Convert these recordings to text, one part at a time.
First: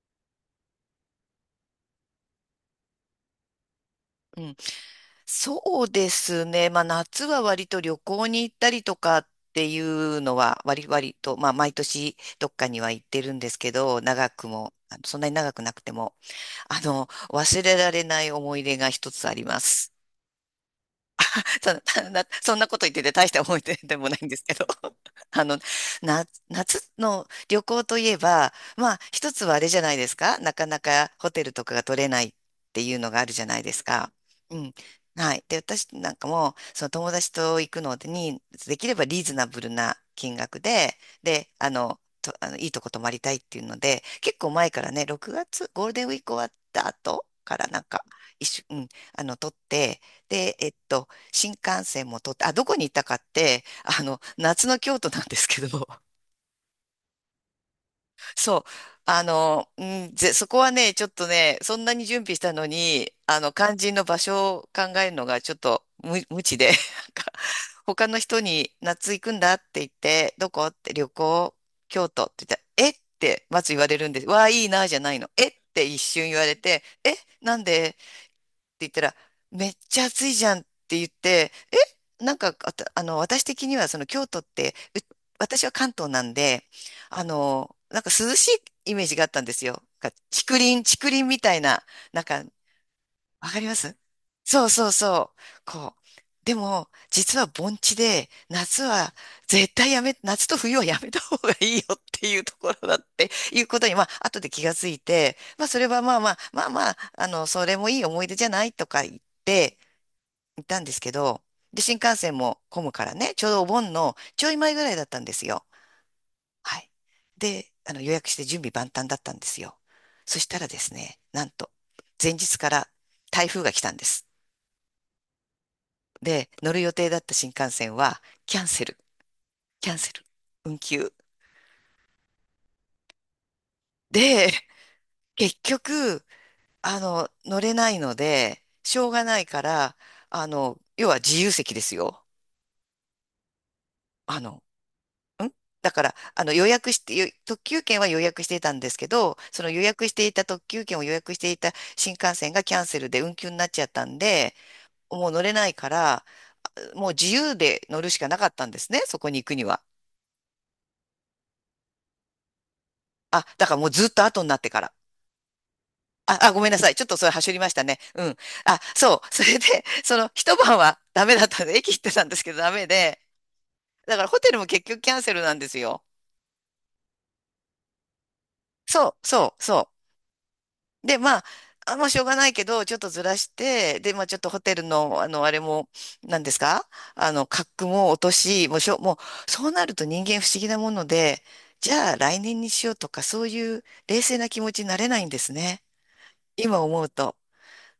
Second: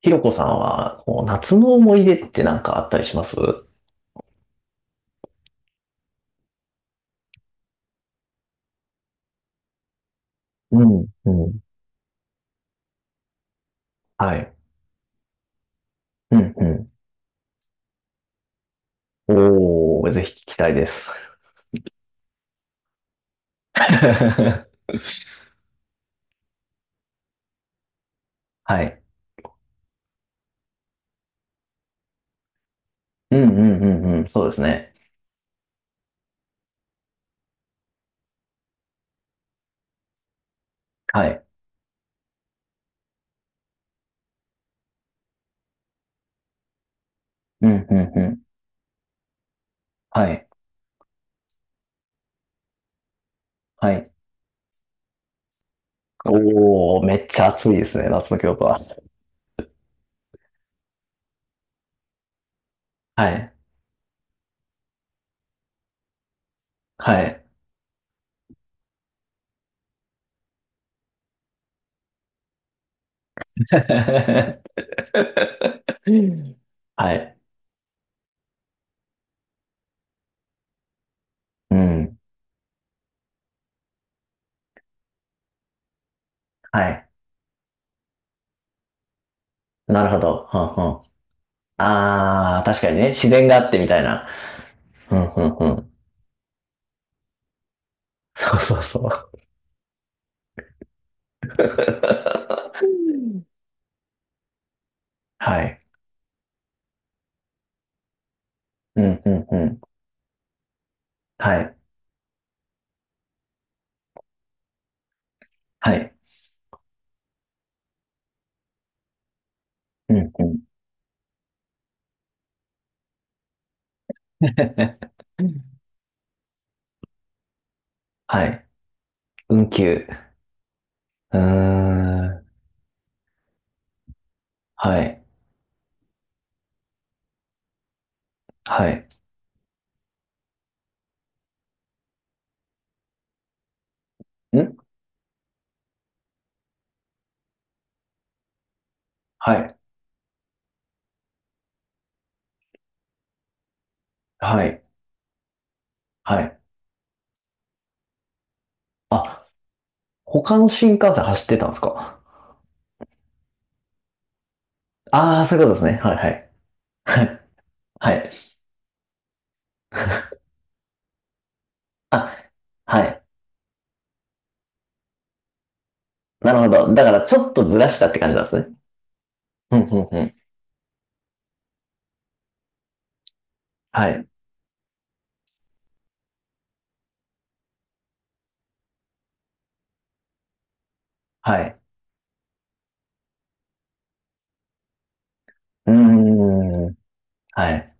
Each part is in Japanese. ひろこさんは、こう夏の思い出ってなんかあったりします？うん、そうですね。まあ、夏は割と旅行に行ったりとかっていうのはう割、ん、割うと、まあ、ん。毎年どっかには行ってるんですけど、長はくい。も、そんなに長くなくても、うん、忘れられない思い出が一つあうります。ん。おー、ぜひ聞きたいです。そんなこと言ってて大した思い出でもないんですけど あの、夏の旅行といえば、はまあ、い。一つはあれじゃないですか。なかなかホテルとかが取れないっていうのがあるうじゃん、うないでん、すうか。ん、うん。そうでうすん。ね。はい。で、私なんかも、その友達と行くのに、できればリーズナブルな金額で、はい。で、あの、と、あの、いいとこ泊まりたいっていうので、結構前からね、6月、ゴールデンウィーク終わった後からうなんん、うん、か、うん。うん、取って、はい。で、新幹線も通って、あ、どこに行ったかって、はい。夏の京都なんですけど、おー、めっちゃ暑いですね、夏の京そう、都は。あの、うんぜ、そこはね、ちょっとね、そんなに準備したのに、はい。肝心の場所を考えるのがちょっと無知で、なんはか、い。他の人に夏行くんだって言って、どこって京都って言ったら、えってまず言わ れるんです。わあ、いいな、じゃないの。えって一瞬言われて、はえ、い。なんで言ったら、めっちゃ暑いじゃんって言って、うん。え、なんか、あた、あの、私的にはその京都って、私は関東なんで、はい。なんか涼しいイメージがあったんですよ。ななるんかほど。竹は林、ん、うん。竹林みたいな、なんかあー、確かにね、自然わがかありっまてみす？たいな。そうそううん、そうう。ん、うん。こう。でも、実は盆地で、そうそうそう。夏と冬はやめた方がいいよっていうところだっていうことに、まあ、後で気がついて、はまあ、そい。れはまあまあ、それもいい思い出じゃないとうか言っん、うん、うて、ん。行ったんですけど、はい。で、新幹線も混むからね、ちょうどお盆のちょい前ぐらいだったんですよ。はい。はい。で、予約して準備万端だったんですよ。うん、そうしたん。らですね、なんと、前日から台風が来たんです。で、乗る予定だった新幹線は、はキャい。ンセル、運キャン休。セル、運休。うーん。で、はい。結局、乗れないので、はしい。ょうがないから、要は自由席ですよ。あんの、んだから、予約して、特急券は予約していたんですけど、はそのい。予約していた特急券を予約していた新幹線がキャンセルで運休になっちゃったんで、はい。もう乗れないから、はい。もう自由で乗るしかなかったんですね、そこにあ、行くには。他の新幹線走ってたんですか？あ、だからもうずっと後になってから。ああー、そういうことですね。はい、はあ、い。あ、ごめんなさい。ち ょっとはそれ、い。はりましたね。はうい。ん。あ、そう。それで、一晩はダメだったんで、駅行ってたんですあ、けど、ダメはで。い。だから、ホテルも結局キャンセルなんですよ。なるほど。だから、ちょっとずらしたって感じなんですね。そう、そう、うん、そうん、うん。う。で、まあ、あ、もうしょうがないけど、ちょっとずらして、はで、まあ、い。ちょっとホテルの、あれも、何ですか？格も落とし、もうしょ、もう、そうなると人間不思議なもので、はい。じゃあ、来年にしようとか、そういう冷静な気持ちになれないんですね。う今ーん。思うと。はい。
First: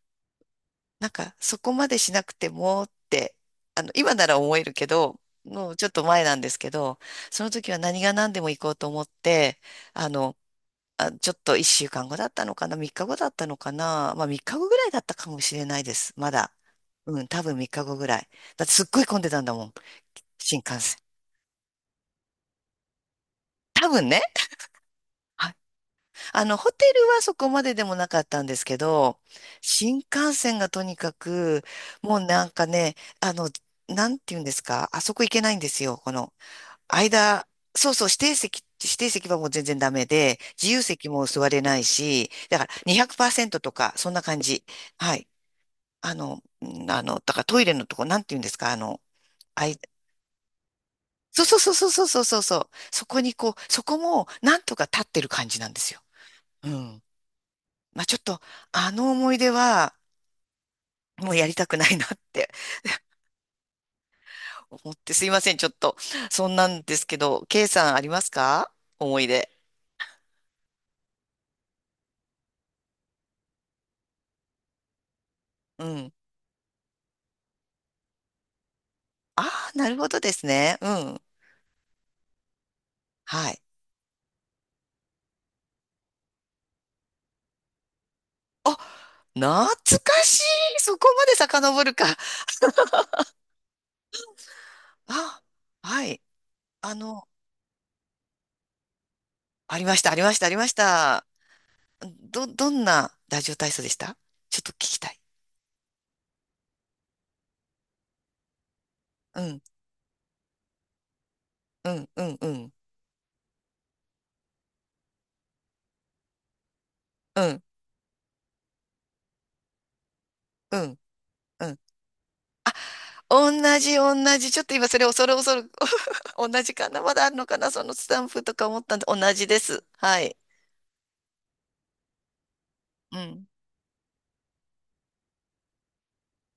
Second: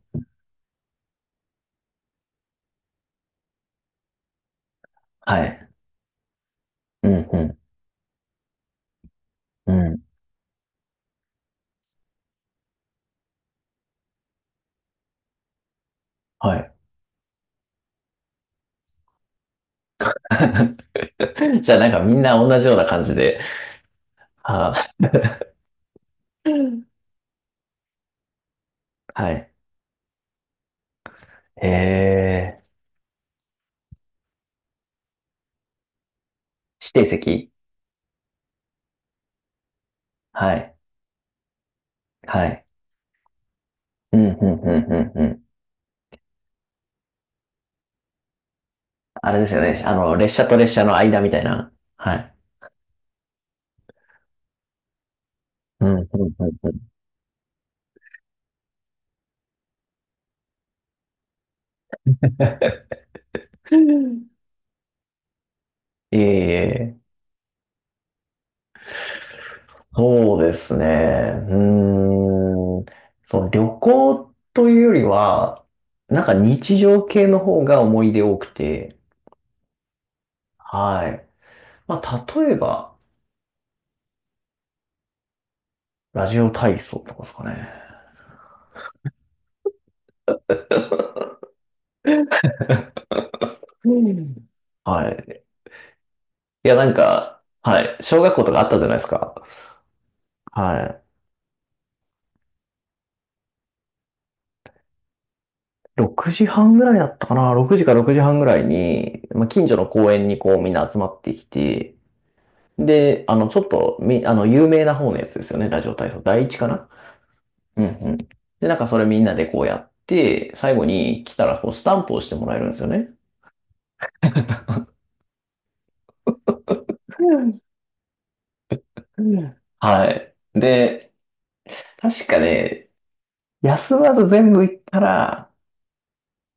なんか、そこまでしなくてもって、今なら思えるけど、はい。もうちょっと前なんですけど、うん、そのう時は何が何でも行こうと思って、ん、うん。あの、あ、ちょっと1週間後だったのかな、3日後だったのかな、まあ3日後ぐらいだったかもしれないです、まだ。はい。うん、多分3日後ぐらい。だってすっごい混んでたんだもん、新幹線。じゃあなんかみんな同じような感じで。多分ね。はあ、ホテル はそこまででもなかったんですけど、はい。新幹線がとにかく、えもうなんー、かね、あの、なんて言うんですか、あそこ行けないんですよ。この、指定間、席。そうそう、指定席はもう全然ダメで、は自い。由席も座れないし、はだい。から200%とか、そんうなん、うん、感うん、じ。うはん、うい。ん。だからトイレのとこ、なんて言うんですか、あの、あれですよあい、ね。あの、列車と列車の間みたそいうそうそな。うそうはそうい。そうそう、そこにこう、そこも、なんとか立ってる感じなんでうん、すうよ。ん、ううん、ん。まあ、ちょっと、あの思い出は、もうやりたくないなって うん。思って、すいません、ちょっと、そんなん でええ、すけど、K さん、ありますか？思い出。そうですね。うーん。そう、旅行というよりは、うん。なんか日常系の方が思い出多くて。ああ、なるほどですね。うはん。い。まあ、例えば、はい。ラジオ体操とかですかね。あ、懐かしい。そこまで遡るか。うん。はあ、い。はい。いや、なんあの、か、はい。小学校とかあったじゃないですか。ありました、ありました、ありましはた。どんなラジオ体操でした？ちょっと聞きたい。い。6時半ぐらいだったかな。6時か6時半ぐらいに、うまあ、ん、近所の公園にこうみんな集まってきうて、ん、うん、うん、で、ちょっと、み、あの、有名な方のやつですよね。ラジオ体操。第一かな？うん、うんうん。で、なんかそれみんなでこうやって、最う後ん。に来たらうこうん。スタンプをしてもらえるんですよね。同じ、同じ。ちょっと今それ恐る恐る 同じかな、まだあるうのかんな、そのスタンプとか思ったんで、同うじでん、す。ははい。い。で、確かね、うん。休まず全部行ったら、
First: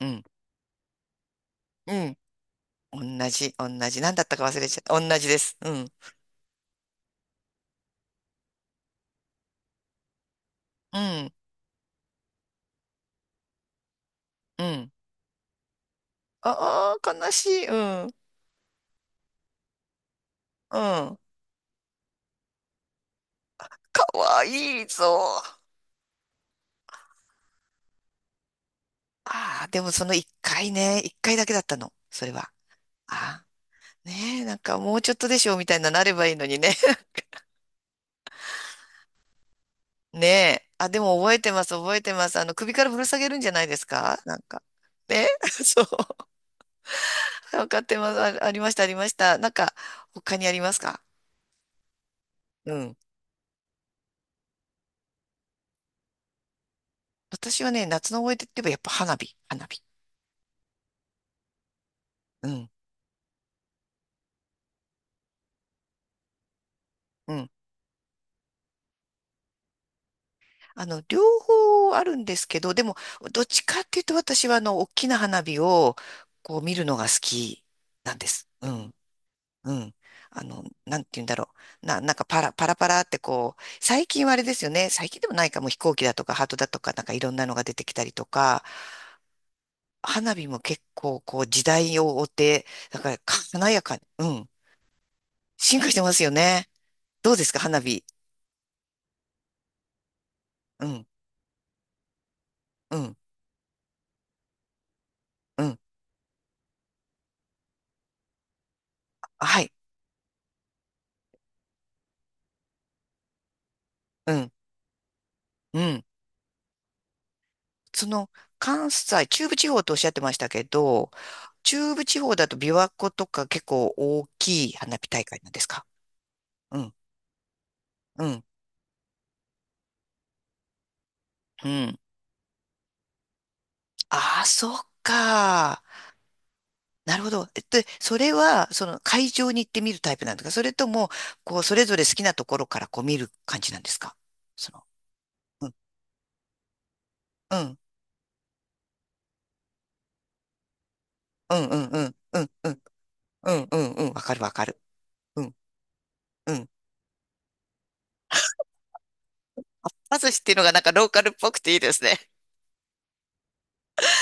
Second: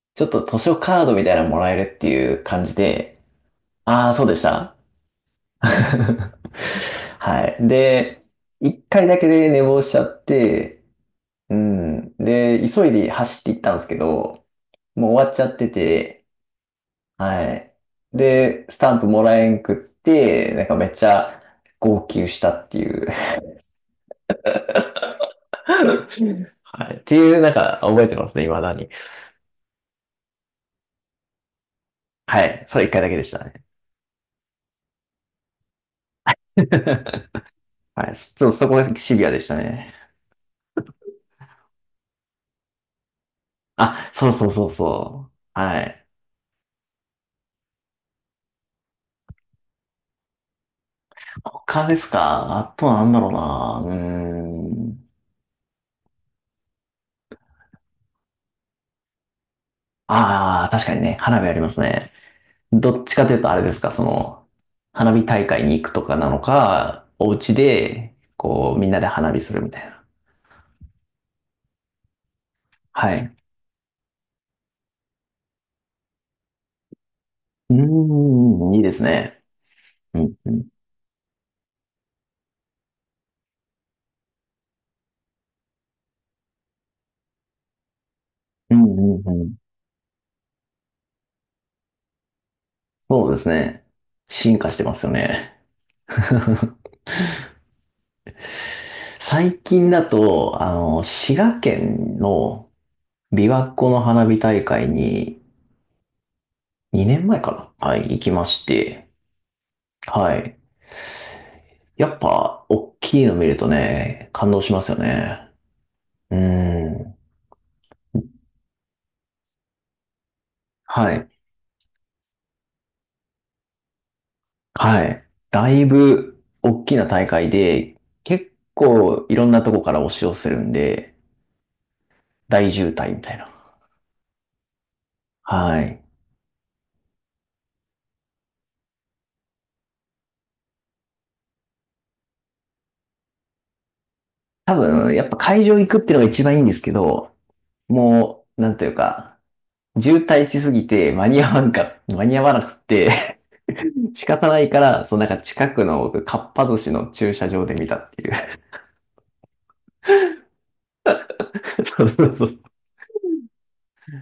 うちん。ょっと図書カードみたいなのもらえるうってん。いう感じ同で、じ、同じ。ああ、何だそうっでたしか忘れた。 ちゃった。同じです。うん。はい。で、一回だけで寝坊しちゃって、うん。うん。で、急いで走って行ったんですけど、うん。もう終わっちゃってて、ああ、悲しはい。い。うん。うん。で、スタンプもらえんくって、なんかめっちゃ号泣したっていう。 かわいいぞ。はい。っていう、なんか覚えてますね、未だに。ああ、でもその一回ね、一回だけだったの？それはは。い。それ一回だけでしたああ。ね。ねえ、なんかもうちょっとでしょみたいな、なればいいのにね。はい。ちょっとそこがシビアでしたね。ねえ。あ、でも覚えてます、覚えてます。首からぶら下げるんじゃないですあ、か？そうなんそうか。そうね そ う。はそう。い。わかってます。あ、ありました、ありました。なんか、他にありますか？他ですか？あうとん。なんだろうな。うーん。私はね、夏の思い出って言えばやっぱ花火、花火。ああ、確かにね、花火ありますね。うん。どっちかというとあれですか、その、花火大会に行くとかなのか、おうん。家で、こう、みんなで花火するみたいな。両方あるんですけど、でも、はい。どっちかっていうと私は大きな花火を、こう見るのが好きうなんです。うーん、いいでん。すね。うん。うん、うん、なんて言うんだろう。なんかパラパラってこう、最近はあれですよね。最近でもないかも飛行機だとかハートだとかなんかいろんなのが出てきたりとか、うん、うん。うん、花火も結構こう時代を追って、なんかそうです華やね。かに、うん。進化してますよね。進化してますよね。どうですか、花火。最近だと、うん、滋賀県のうん、琵琶湖の花火大会にうん。2年前かな、はい、行きまして。はい、はい。やっぱ、大きいの見るとね、う感ん、動しますよね。うん。うん。その、関西、中部地方とおっしゃってましたけど、はい。中部地方だと琵琶湖とか結構大きい花は火い。大会なんですだいか？ぶ、う大ん、きな大会で、うん、結構、いろんなとこから押し寄せるんで、うん。大渋滞みたいな。ああ、そっはか。い。なるほど。それは、その会場に行ってみるタイプなんですか？それとも、こう、それぞれ好きなところからこう見る感じなんですか？そ多の、分、やっぱ会うん、場行くっていうのが一番いいんですけど、うん、もう、なんというか、渋滞しすぎてうん、うん、うん、間にう合ん、わなうくん、てうん、うん、うん。わ仕かる、方わなかいかる。ら、そのなんかうん、近くのかっうぱん。寿司の駐車場で見たっていう。パスっていうのがなんかローカルっぽくていい ですそうね。そうそう。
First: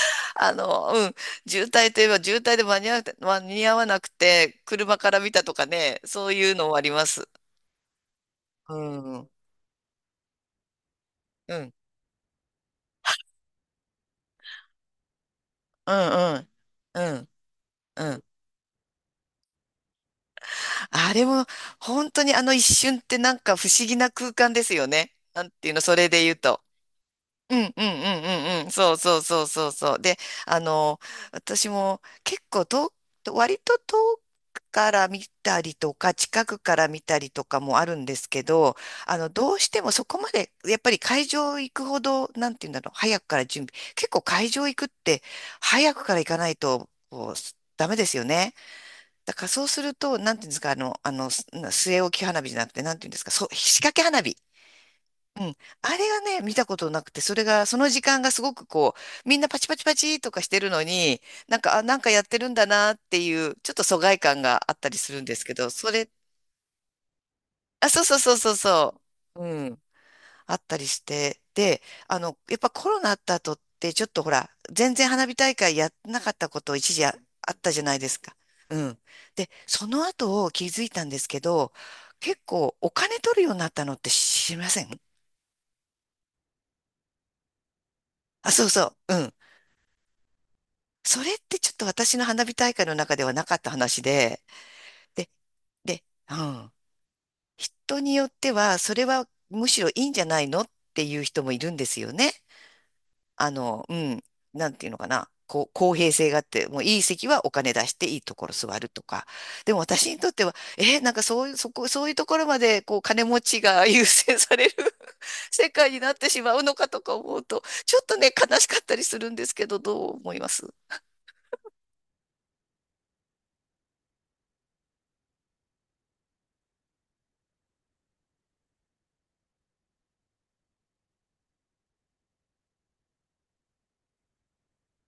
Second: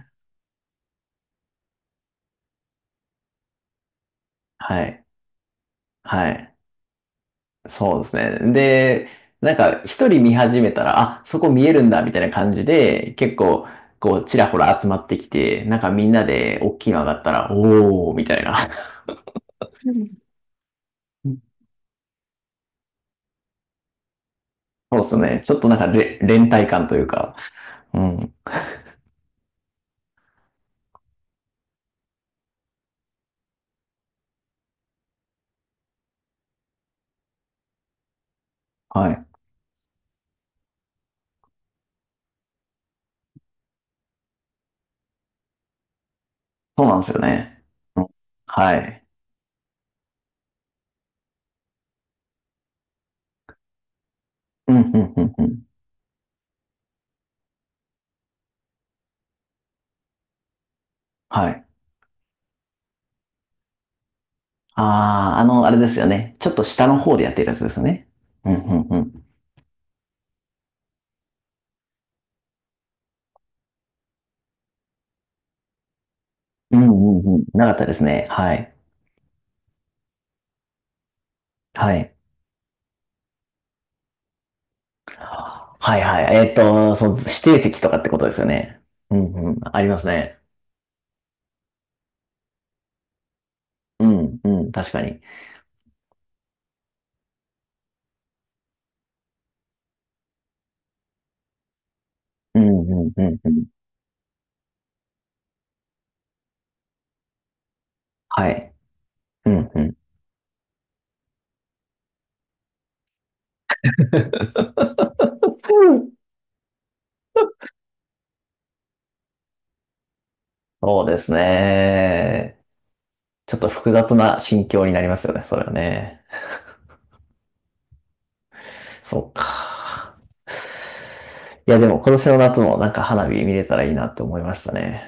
うん。渋滞といえば渋滞で間に合わなくて、間に合わなくて、は車い。から見たとかね、そはういうい。のもあります。そうですね。うで、ん、うん、なんか一人見始めたら、あ、そこう見えん、るんだ、みたいな感じで、結構、こう、ちらほら集まってきて、なんかうみんなん、で大きいうの上がっん、たら、おうー、ん。みたいな。うん、あれも、本当にあの一瞬ってなんか不思議な空間ですよそうでね。すね。なんちょってというなんの、かそれで言う連と。帯感というか。うんうんうんうん。うんうん。そうそうそうそうそう。で、あの、私も結構遠く、割と遠くから見たりとか、近くから見たりとかもあるんですけど、はい。どうしてもそこまで、やっぱり会場行くほど、なんていうんだろう、早くから準備。結構会場行くって、早くから行かないそうと、なんですよこう、ね。ダメうでん、すよね。はい。だからそうすると、なんていうんですか、据え置き花火じゃなくて、なんていうんですか、そう、仕掛け花火。うん、うん、うん、ううん。ん。あれがね、見たことなくて、その時間がすごくこう、みんなパチパチパチとかしてるのに、はなんい。か、あ、なんかやってるんだなっていう、ちょっと疎外感があったりするんでああ、すけあど、れですよね。ちょっと下の方でやってるやつですあ、そうね。そうそううそん、ううん、うそん。う。うん。あったりして、で、やっぱコロナあった後って、ちょっとほら、全然花火大会やんなかったこうとん、う一時あ、ん、うん。あっなたかっじゃたでないすですね。か。はい。うん。で、その後気づいたんですけど、はい。結構お金取るようになったのって知りません？はい、はい。そう、指定席とかってことですよあ、そうね。そう。ううん、ん。うん。ありますね。それってちょっと私の花火大会の中ではなかった話うん、で、うん。確かに。で、で、うん。人によっては、それはむしろいいんじゃないのっていう人もいるんですよね。うん、うん、うん、うん。うん、なんていうのかな、こう、公平性があって、もういい席はお金出していいとこはろ座い。るとか。うん、でもうん。私にとっては、なんかそういう、そこ、そういうところまで、こう、金持ちが優先される 世界になっ てしまうのかとか思うと、ちょっとね、悲しかったりするんですけど、どう思います？そうですね。ちょっと複雑な心境になりますよね、それはね。そうか。いや、でも今年の夏もなんか花火見れたらいいなって思いましたね。